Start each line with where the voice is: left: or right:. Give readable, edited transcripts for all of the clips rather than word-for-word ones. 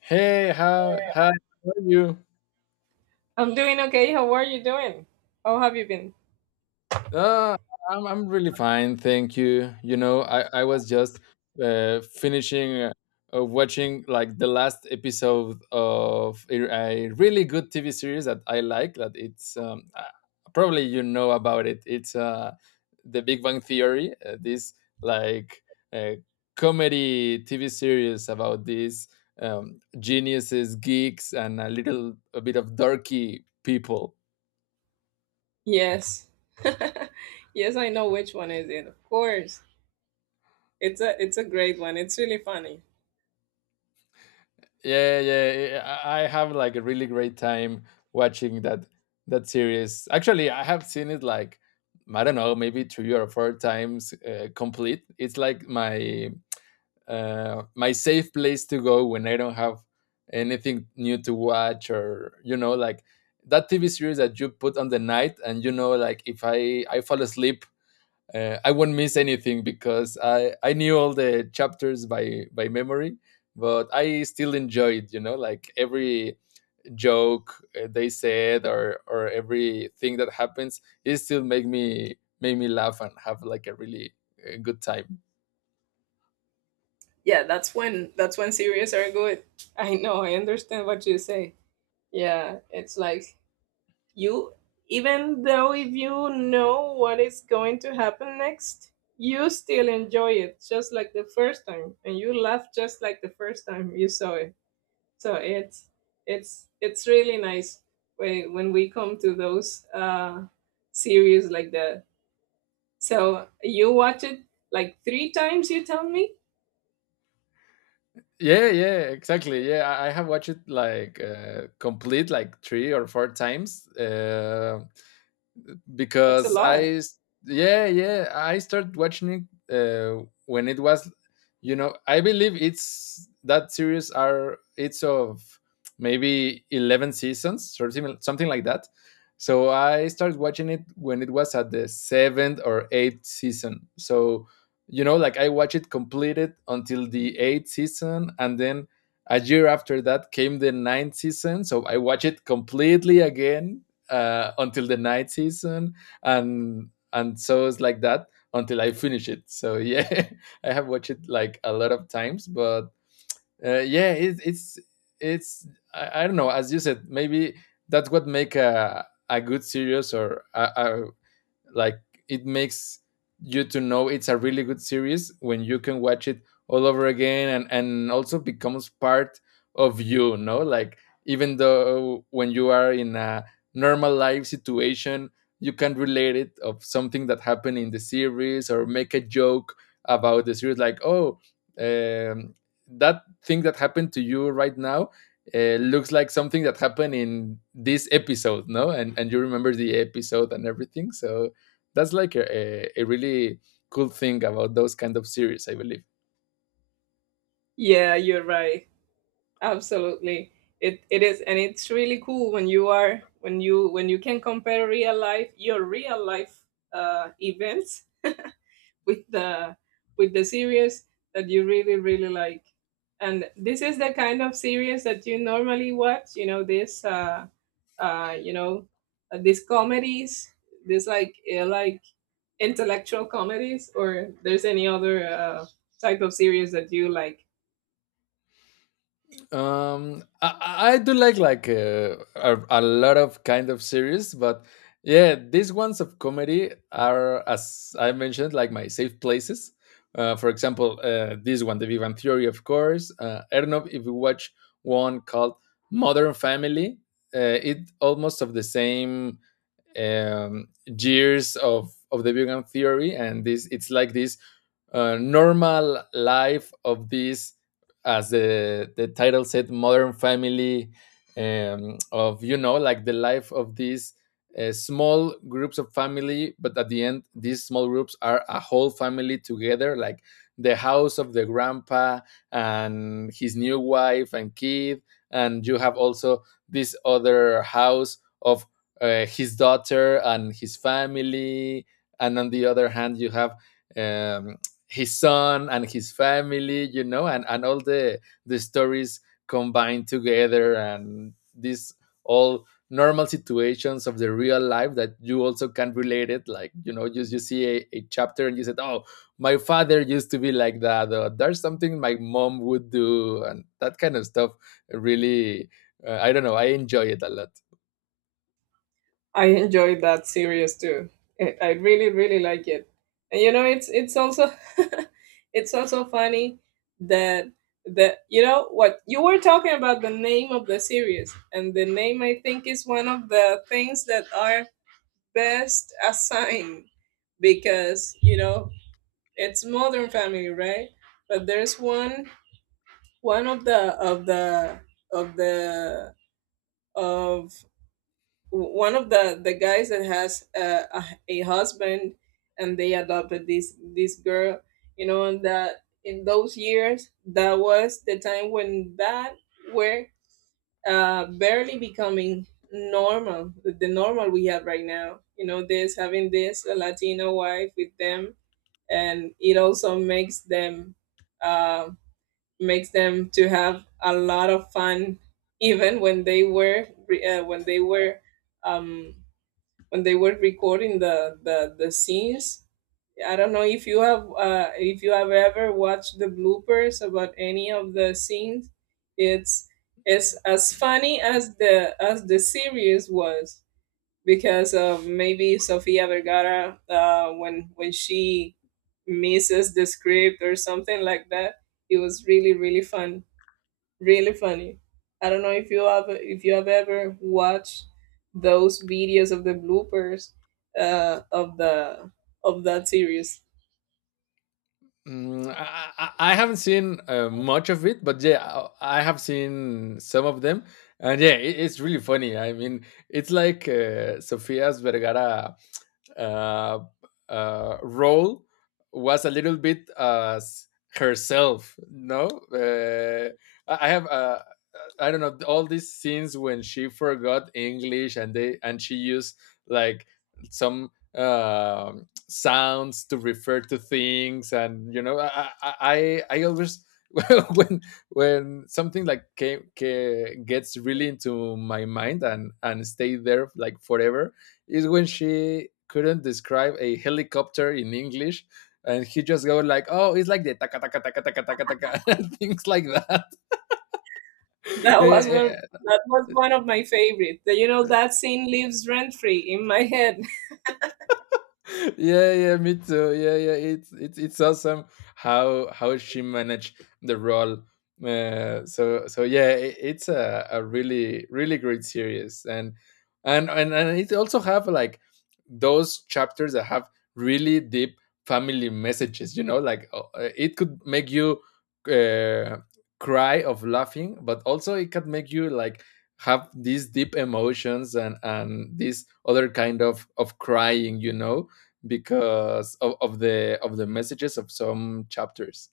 left: Hey, how hi, how are you?
right: I'm doing okay. How are you doing? How have you been?
left: Uh, I'm really fine, thank you. You know, I was just finishing watching like the last episode of a really good TV series that I like. That it's probably you know about it. It's The Big Bang Theory. This like uh, comedy TV series about these geniuses, geeks, and a bit of dorky people.
right: Yes. Yes, I know which one is it. Of course. It's a great one. It's really funny.
left: Yeah, yeah, yeah. Yeah, yeah. I have like a really great time watching that series. Actually, I have seen it like I don't know, maybe three or four times complete. It's like my safe place to go when I don't have anything new to watch, or like that TV series that you put on the night, and like if I fall asleep. I won't miss anything because I knew all the chapters by memory, but I still enjoyed, like every joke they said, or everything that happens, it still make me laugh and have like a really good time.
right: Yeah, that's when series are good. I know. I understand what you say. Yeah, it's like, you even though if you know what is going to happen next, you still enjoy it just like the first time and you laugh just like the first time you saw it. So it's really nice when we come to those series like that. So you watch it like three times, you tell me?
left: Yeah, yeah, exactly. Yeah, I have watched it like complete like three or four times.
right: That's a
left: Because
right: lot.
left: I s- yeah, yeah, I started watching it when it was, I believe it's that series are it's of maybe 11 seasons or something like that. So I started watching it when it was at the 7th or 8th season. So like I watched it completed until the 8th season, and then a year after that came the ninth season, so I watched it completely again until the night season, and so it's like that until I finish it. So yeah, I have watched it like a lot of times, but yeah, it, it's I don't know. As you said, maybe that's what make a good series. Or like, it makes you to know it's a really good series when you can watch it all over again, and also becomes part of you, no, like, even though when you are in a normal life situation, you can relate it of something that happened in the series, or make a joke about the series, like, oh, um, that thing that happened to you right now looks like something that happened in this episode, no, and you remember the episode and everything. So that's like a really cool thing about those kind of series, I believe.
right: Yeah, you're right, absolutely. It is, and it's really cool when you can compare real life your real life events with the series that you really really like. And this is the kind of series that you normally watch, you know, uh you know these comedies, this, like, like intellectual comedies. Or there's any other type of series that you like?
left: I do a lot of kind of series, but yeah, these ones of comedy are, as I mentioned, like my safe places. For example, this one, the Vivan theory, of course. I don't know if you watch one called Modern Family. It almost of the same years of the vegan theory, and this it's like this normal life of this, as the title said, Modern Family, of like the life of these small groups of family. But at the end, these small groups are a whole family together, like the house of the grandpa and his new wife and kid, and you have also this other house of his daughter and his family, and on the other hand you have um, his son and his family, you know, and all the stories combined together, and these all normal situations of the real life that you also can relate it, like, you know, just you see a chapter and you said, oh, my father used to be like that, or there's something my mom would do, and that kind of stuff, really. I don't know, I enjoy it a lot.
right: I enjoyed that series too. I really really like it. And you know, it's also it's also funny that you know what you were talking about. The name of the series, and the name, I think, is one of the things that are best assigned, because you know, it's Modern Family, right? But there's one of the of one of the guys that has a husband, and they adopted this girl, you know, and that in those years that was the time when that were barely becoming normal, the normal we have right now, you know, this having this a latino wife with them. And it also uh, makes them to have a lot of fun, even when they were um, when they were recording the, the scenes. I don't know if you have, ever watched the bloopers about any of the scenes. It's it's as funny as the series was, because of maybe Sofia Vergara, when she misses the script or something like that. It was really really fun, really funny. I don't know if you have ever watched those videos of the bloopers uh, of the of that series.
left: Mm, I, I haven't seen much of it, but yeah, I have seen some of them, and yeah, it's really funny. I mean, it's like Sofia's Vergara uh, role was a little bit as herself. No. uh, I I have uh, I don't know, all these scenes when she forgot English and she used like some sounds to refer to things, and I always. when when something like came, ca gets really into my mind and stay there like forever, is when she couldn't describe a helicopter in English, and he just go like, oh, it's like the taka taka taka taka taka taka and things like that.
right: That was
left: Eh,
right: one
left: eh,
right: that was one of my favorites. You know that scene lives rent free in my head.
left: yeah, yeah, me too. Yeah, yeah, it's awesome how she managed the role. So yeah, it's a really really great series, and it also have like those chapters that have really deep family messages. You know, like, it could make you uh, cry of laughing, but also it can make you like have these deep emotions, and this other kind of crying, you know, because of the messages of some chapters.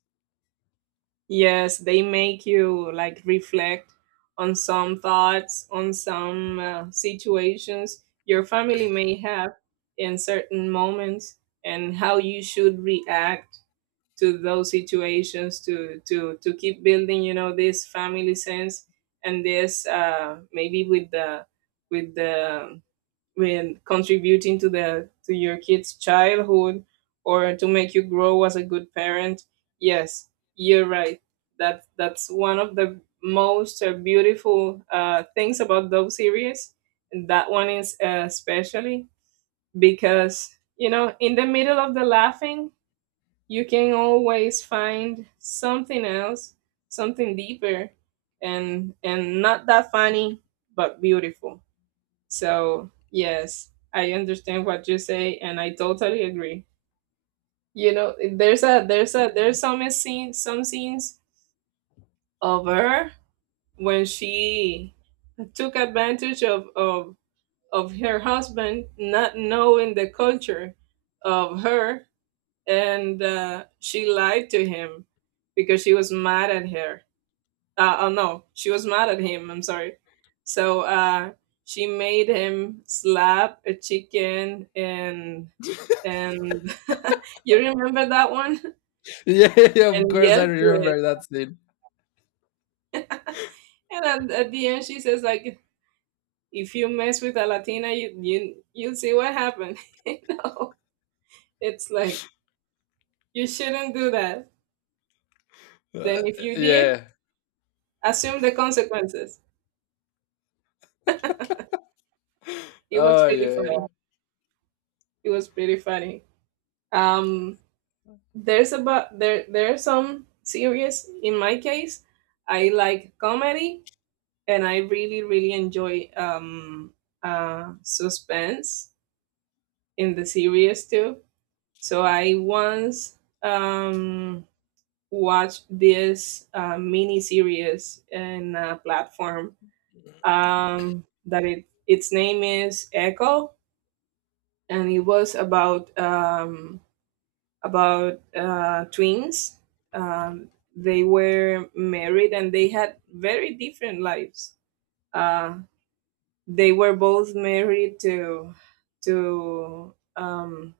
right: Yes, they make you like reflect on some thoughts, on some situations your family may have in certain moments, and how you should react to those situations to keep building you know this family sense. And this, maybe with the when contributing to the to your kids childhood, or to make you grow as a good parent. Yes, you're right. That's one of the most beautiful things about those series, and that one is especially, because you know in the middle of the laughing you can always find something else, something deeper, and not that funny, but beautiful. So yes, I understand what you say, and I totally agree. You know, there's some scene some scenes of her, when she took advantage of her husband not knowing the culture of her. And she lied to him because she was mad at her. Oh no, she was mad at him, I'm sorry. So she made him slap a chicken, and you remember that one,
left: Yeah, yeah, of
right: and
left: course I
right: yell to it.
left: remember that scene.
right: And at the end she says like, "If you mess with a Latina, you'll see what happened." you know, it's like, you shouldn't do that.
left: Uh,
right: Then if you did,
left: yeah.
right: assume the consequences. It was
left: Oh,
right: really funny.
left: yeah.
right: It was pretty funny. Um, there are some series. In my case, I like comedy, and I really really enjoy suspense in the series too. So I once watched this mini series in a platform, that it its name is Echo, and it was about twins. Um, they were married and they had very different lives. Uh, they were both married to. to um,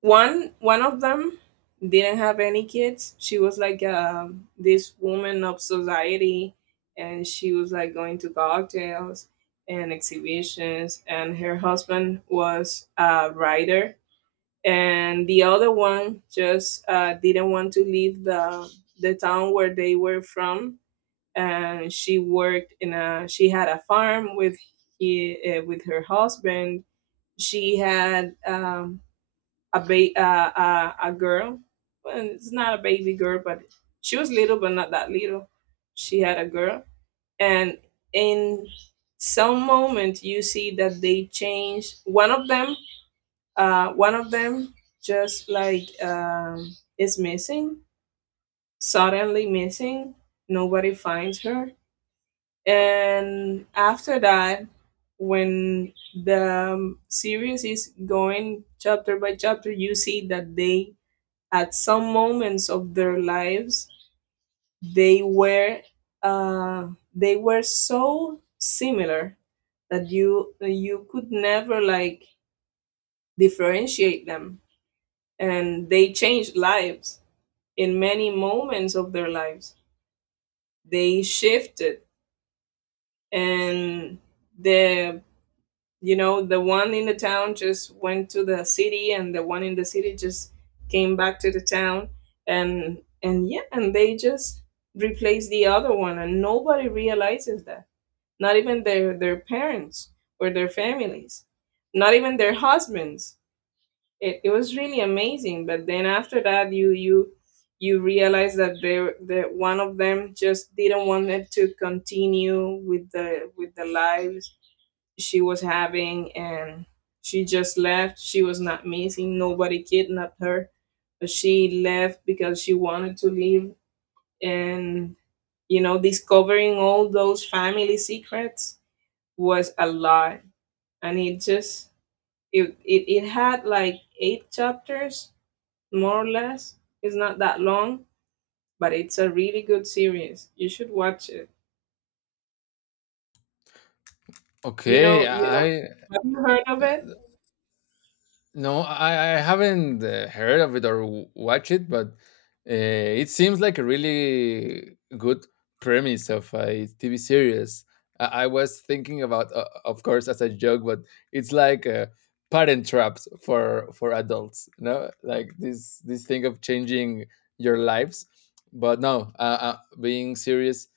right: one of them didn't have any kids. She was like, this woman of society, and she was like going to cocktails and exhibitions. And her husband was a writer. And the other one just didn't want to leave the town where they were from. And she worked in a she had a farm with, he with her husband. She had, a girl. Well, it's not a baby girl, but she was little, but not that little. She had a girl. And in some moment you see that they changed one of them. One of them just like, is missing, suddenly missing. Nobody finds her. And after that, when the, series is going chapter by chapter, you see that they, at some moments of their lives, they were uh, they were so similar that you could never like differentiate them. And they changed lives in many moments of their lives. They shifted, and the you know the one in the town just went to the city, and the one in the city just came back to the town. And yeah, and they just replaced the other one, and nobody realizes that, not even their parents, or their families, not even their husbands. It was really amazing. But then after that, you realize that there that one of them just didn't want it to continue with the lives she was having. And she just left. She was not missing, nobody kidnapped her, but she left because she wanted to leave. And you know discovering all those family secrets was a lot. And it just it it, it had like eight chapters, more or less. It's not that long, but it's a really good series. You should watch it.
left: Okay.
right: You know,
left: I
right: have you heard of it?
left: No, I haven't heard of it or watched it, but it seems like a really good premise of a TV series. I was thinking about, of course, as a joke, but it's like parent traps for adults. No, like this thing of changing your lives. But no, being serious.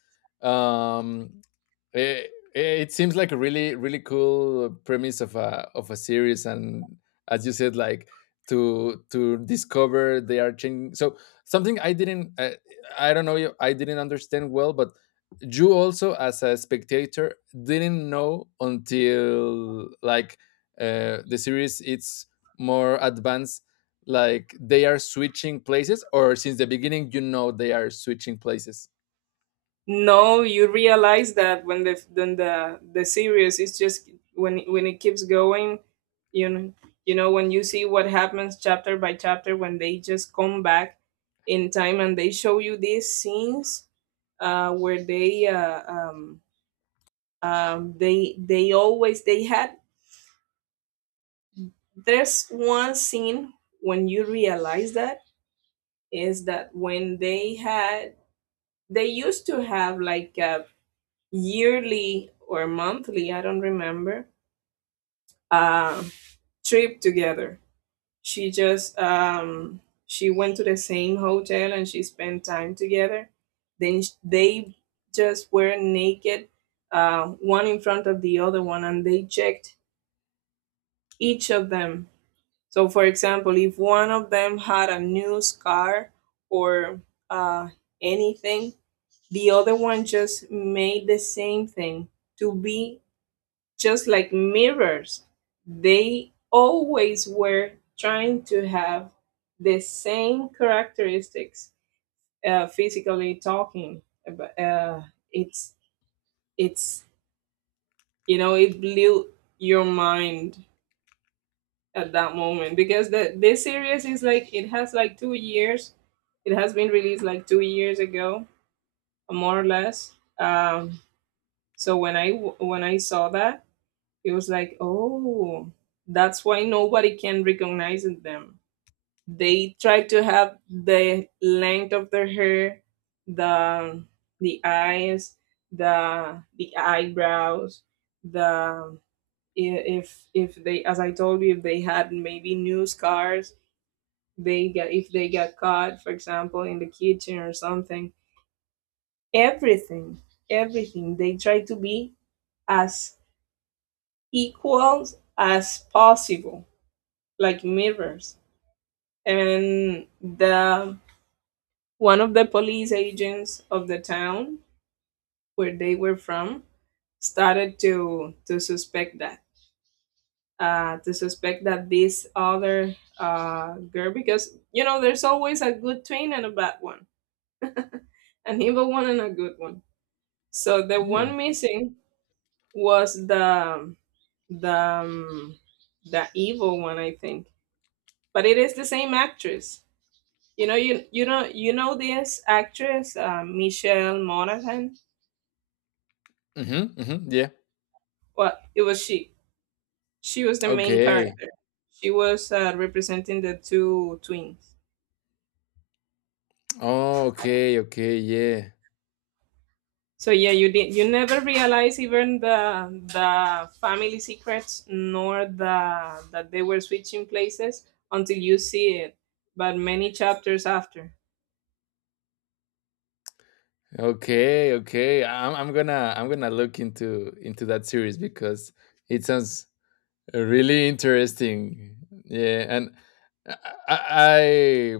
left: Um, Eh, it seems like a really really cool premise of a series, and, as you said, like to discover they are changing. So something I don't know if I didn't understand well, but you also as a spectator didn't know until, like, the series it's more advanced, like they are switching places, or since the beginning you know they are switching places.
right: No, you realize that when the, then the series is just, when it keeps going. You know, when you see what happens chapter by chapter, when they just come back in time and they show you these scenes, where they, they always they had there's one scene when you realize that, is that when they used to have like a yearly or monthly, I don't remember, uh, trip together. She just um, she went to the same hotel and she spent time together. Then they just were naked, one in front of the other one, and they checked each of them. So, for example, if one of them had a new scar, or uh, anything, the other one just made the same thing, to be just like mirrors. They always were trying to have the same characteristics, physically talking. But, it's it's it blew your mind at that moment. Because the this series is like, it has like 2 years. It has been released like 2 years ago, more or less. So when when I saw that, it was like, oh, that's why nobody can recognize them. They try to have the length of their hair, the, eyes, the, eyebrows, the, i- if they, as I told you, if they had maybe new scars, they get if they get caught, for example, in the kitchen or something, everything everything they try to be as equal as possible, like mirrors. And the, one of the police agents of the town where they were from, started to suspect that this other girl, because you know, there's always a good twin and a bad one, an evil one and a good one. So the
left: Yeah.
right: one missing was the um, the evil one, I think. But it is the same actress. You know, you know this actress, Michelle Monaghan.
left: Mhm, mhm, yeah.
right: Well, it was she. She was the main
left: Okay.
right: character. She was representing the two twins.
left: Oh, okay, okay, yeah.
right: So yeah, you did. You never realize, even the family secrets, nor the that they were switching places, until you see it, but many chapters after.
left: Okay, okay. I'm gonna look into that series because it sounds really interesting. Yeah, and i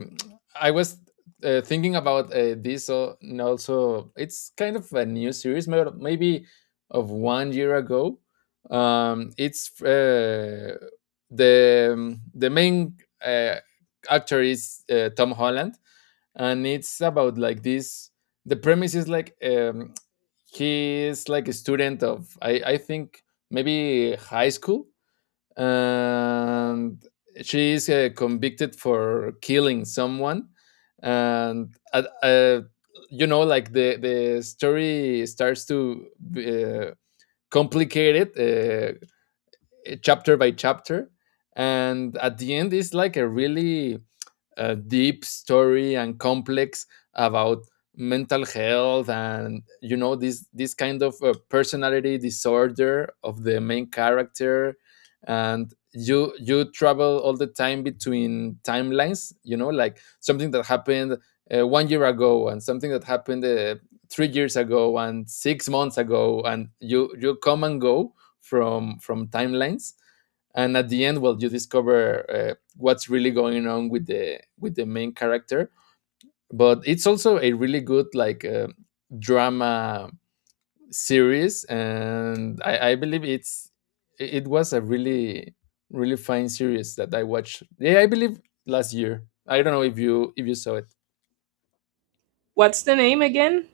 left: i, I was thinking about this, and also, it's kind of a new series, maybe of one year ago. It's the main uh, actor is Tom Holland, and it's about, like, this. The premise is like, he is like a student of, I think, maybe high school, and she is convicted for killing someone, and you know, like the story starts to uh, complicate it chapter by chapter, and at the end it's like a really deep story, and complex about mental health, and you know this kind of personality disorder of the main character, and you travel all the time between timelines, you know, like something that happened one year ago, and something that happened 3 years ago, and 6 months ago, and you come and go from timelines, and at the end, well, you discover what's really going on with the main character, but it's also a really good, like, drama series, and I believe it was a really really fine series that I watched, yeah, I believe, last year. I don't know if you saw it.
right: What's the name again?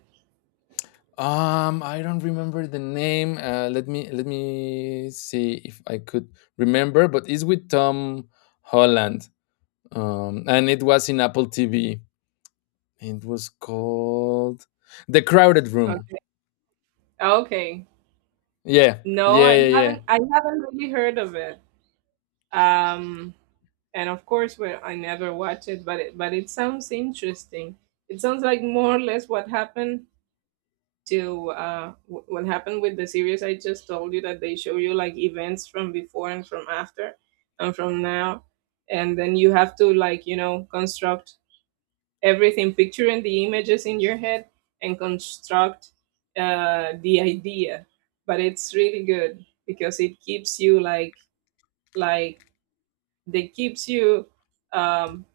left: I don't remember the name. Let me, see if I could remember, but it's with Tom Holland. And it was in Apple TV. It was called The Crowded Room.
right: Okay. Okay.
left: Yeah,
right: No,
left: yeah, yeah, yeah.
right: I haven't really heard of it. Um and of course, well, I never watch it, but it but it sounds interesting. It sounds like more or less what happened to what happened with the series I just told you that they show you like events from before and from after and from now, and then you have to, like, construct everything, picturing the images in your head and construct the idea. But it's really good because it keeps you like they keeps you um,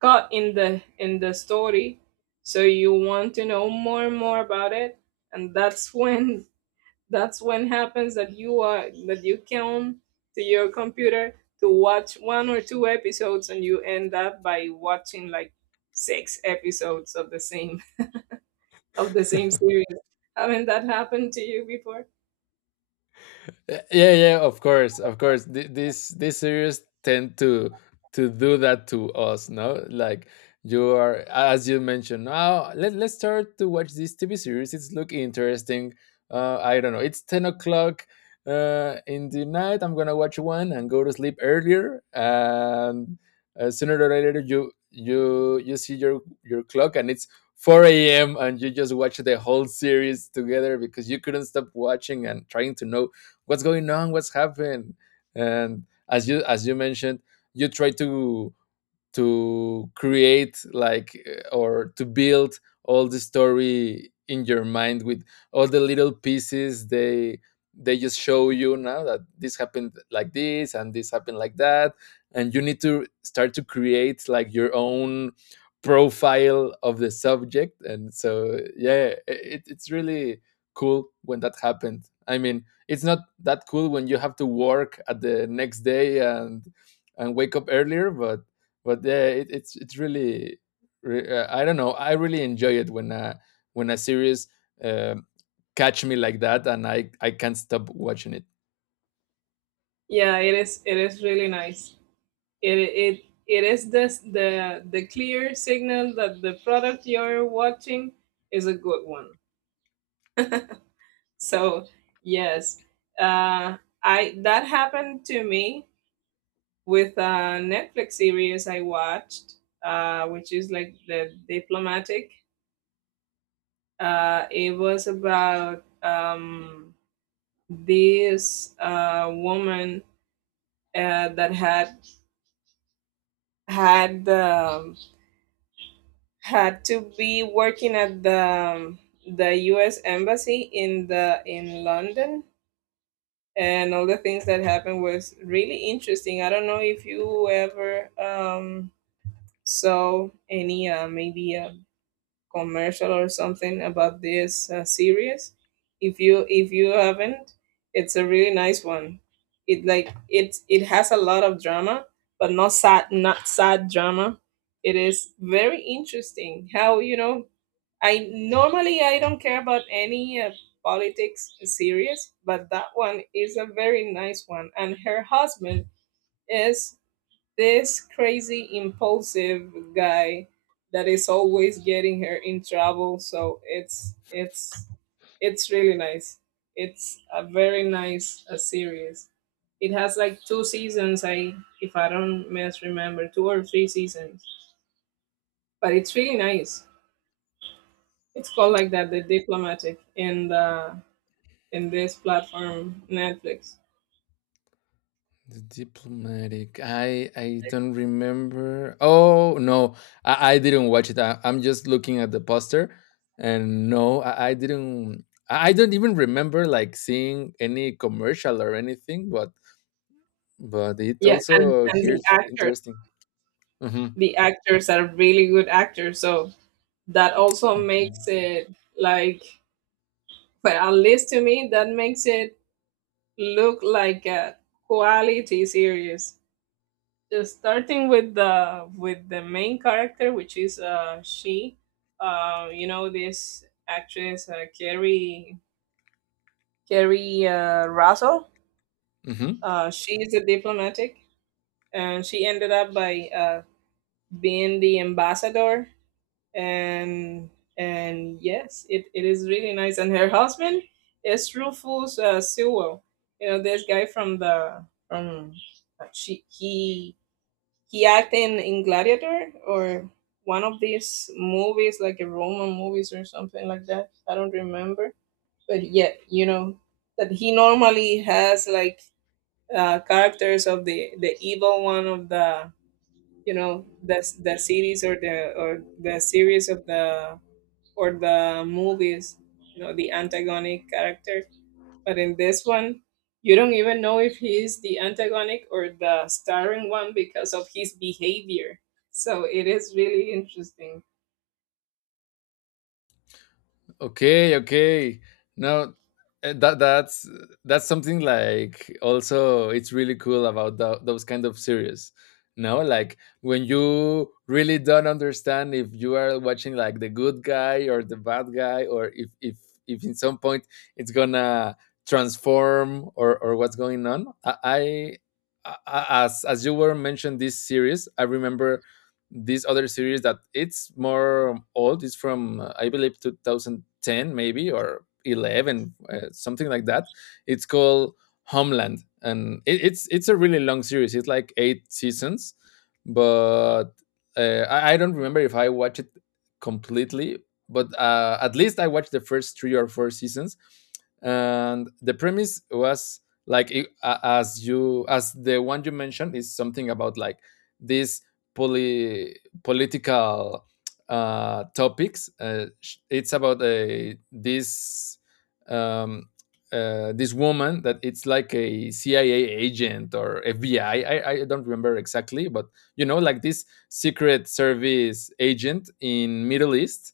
right: caught in the story, so you want to know more and more about it, and that's when that's when happens that you are that you come to your computer to watch one or two episodes, and you end up by watching like six episodes of the same series. I mean, that happened to you before?
left: Yeah, yeah, of course, this series tend to do that to us, no, like, you are, as you mentioned, now, let's start to watch this TV series, it's look interesting. I don't know, it's 10 o'clock in the night, I'm gonna watch one and go to sleep earlier, and sooner or later you see your clock, and it's 4 a.m., and you just watch the whole series together because you couldn't stop watching and trying to know what's going on, what's happened, and, as you mentioned, you try to create, like, or to build all the story in your mind with all the little pieces they just show you now, that this happened like this and this happened like that, and you need to start to create like your own profile of the subject. And so, yeah, it's really cool when that happened. I mean, it's not that cool when you have to work at the next day and wake up earlier, but yeah, it's really, I don't know. I really enjoy it when a series um catch me like that, and I can't stop watching it.
right: Yeah, it is. It is really nice. It is this the clear signal that the product you're watching is a good one. So yes, uh, I that happened to me with a Netflix series I watched, which is like The Diplomatic. It was about this woman that had had um, had to be working at the U.S. embassy in the in London, and all the things that happened was really interesting. I don't know if you ever saw any maybe commercial or something about this series. If you haven't, it's a really nice one. It, like, it has a lot of drama, but not sad drama. It is very interesting, how you know. I normally, I don't care about any politics series, but that one is a very nice one, and her husband is this crazy impulsive guy that is always getting her in trouble, so it's really nice. It's a very nice a series. It has like two seasons. I If I don't misremember, two or three seasons, but it's really nice. It's called like that, The Diplomatic, in the in this platform, Netflix.
left: The diplomatic. I don't remember. Oh no, I didn't watch it. I'm just looking at the poster, and no, I didn't. I don't even remember like seeing any commercial or anything. But it
right: Yeah, and
left: also
right: and the
left: here's
right: actors
left: interesting. Mm-hmm.
right: the actors are really good actors, so that also makes
left: Okay.
right: it like, well, at least to me, that makes it look like a quality series, just starting with the main character, which is she you know this actress, Carrie Russell.
left: Mm-hmm.
right: Uh, she is a diplomatic, and she ended up by being the ambassador. And yes, it is really nice. And her husband is Rufus Sewell. You know this guy from the from uh, she, he he acted in Gladiator, or one of these movies, like a Roman movies or something like that. I don't remember, but yet, you know that he normally has like characters of the evil one, of the series, or the series of the or the movies, the antagonistic character. But in this one, you don't even know if he is the antagonistic or the starring one because of his behavior. So it is really interesting.
left: Okay, okay. No, that's that's something like also it's really cool about those kind of series. No, like when you really don't understand if you are watching like the good guy or the bad guy, or if in some point it's gonna transform or what's going on. I as you were mentioned this series, I remember this other series that it's more old. It's from I believe 2010 maybe or 11 something like that. It's called Homeland, and it's it's a really long series. It's like eight seasons, but I don't remember if I watched it completely. But at least I watched the first three or four seasons, and the premise was like as you as the one you mentioned is something about like this poly, political topics. It's about this um, this woman that it's like a CIA agent or FBI. I don't remember exactly, but you know, like this secret service agent in Middle East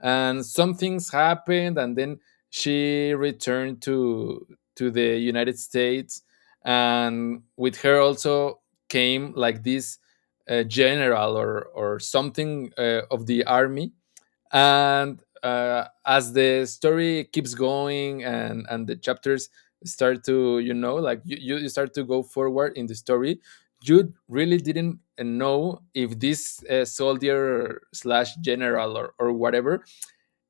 left: and some things happened and then she returned to the United States, and with her also came like this general or something of the army. And as the story keeps going and the chapters start to, you know, like you start to go forward in the story, you really didn't know if this soldier slash general or whatever,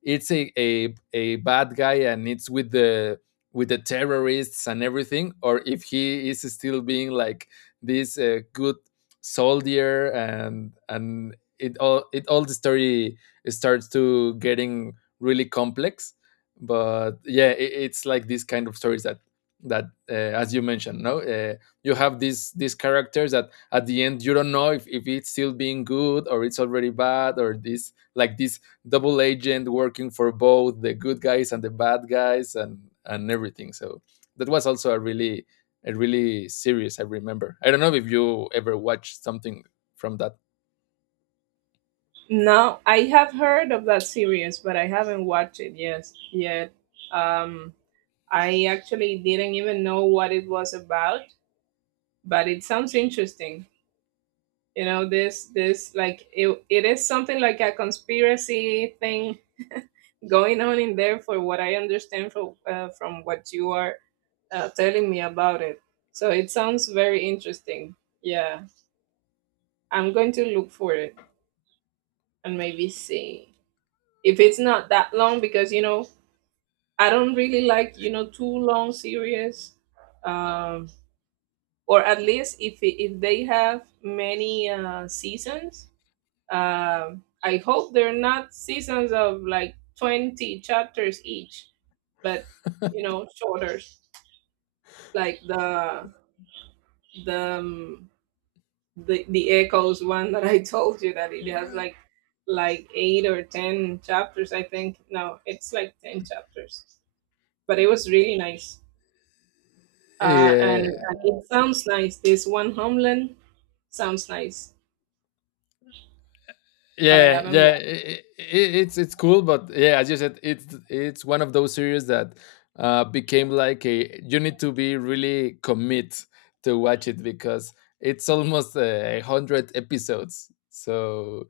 left: it's a bad guy and it's with the terrorists and everything, or if he is still being like this good soldier. And it all the story starts to getting really complex. But yeah, it's like this kind of stories that that uh, as you mentioned, no, you have these characters that at the end you don't know if it's still being good or it's already bad, or this like this double agent working for both the good guys and the bad guys and everything. So that was also a really series I remember. I don't know if you ever watched something from that.
right: Now, I have heard of that series, but I haven't watched it yet. Um, I actually didn't even know what it was about, but it sounds interesting. You know, this like it is something like a conspiracy thing going on in there, for what I understand from what you are telling me about it. So it sounds very interesting. Yeah, I'm going to look for it and maybe see if it's not that long, because I don't really like too long series, um, or at least if they have many seasons. I hope they're not seasons of like 20 chapters each, but shorter, like the um, the echoes one that I told you that it has like 8 or 10 chapters, I think. No, it's like 10 chapters, but it was really nice, and
left: Yeah,
right: it sounds nice. This one, Homeland, sounds nice, but I
left: yeah,
right: haven't
left: yeah.
right: watched.
left: It's cool, but yeah, as you said, it's one of those series that became like a. You need to be really commit to watch it because it's almost a hundred episodes. So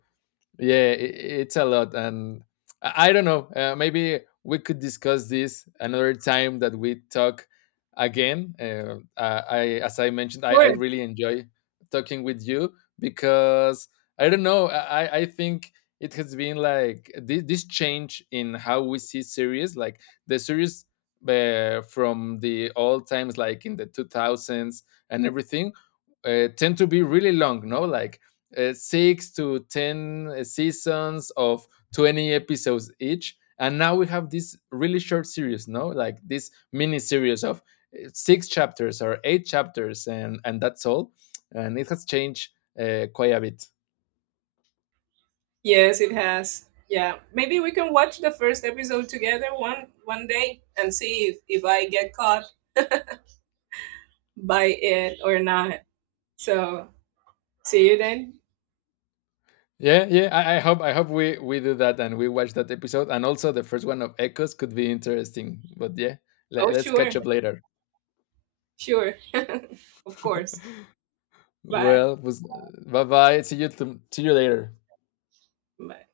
left: yeah, it's a lot, and I don't know. Maybe we could discuss this another time that we talk again. As I mentioned, I
right: Sure.
left: really enjoy talking with you because I don't know. I think it has been like this change in how we see series, like the series from the old times, like in the two thousands and everything, tend to be really long. No, like six to ten seasons of 20 episodes each. And now we have this really short series, no, like this mini series of six chapters or eight chapters, and that's all. And it has changed quite a bit.
right: Yes, it has. Yeah, maybe we can watch the first episode together one day, and see if I get caught by it or not, so see you then.
left: Yeah, yeah. I I hope we do that and we watch that episode, and also the first one of Echoes could be interesting. But yeah,
right: Oh,
left: let's
right: sure.
left: catch up later.
right: Sure. Of course. Bye.
left: Well, bye bye. See you see you later.
right: Bye.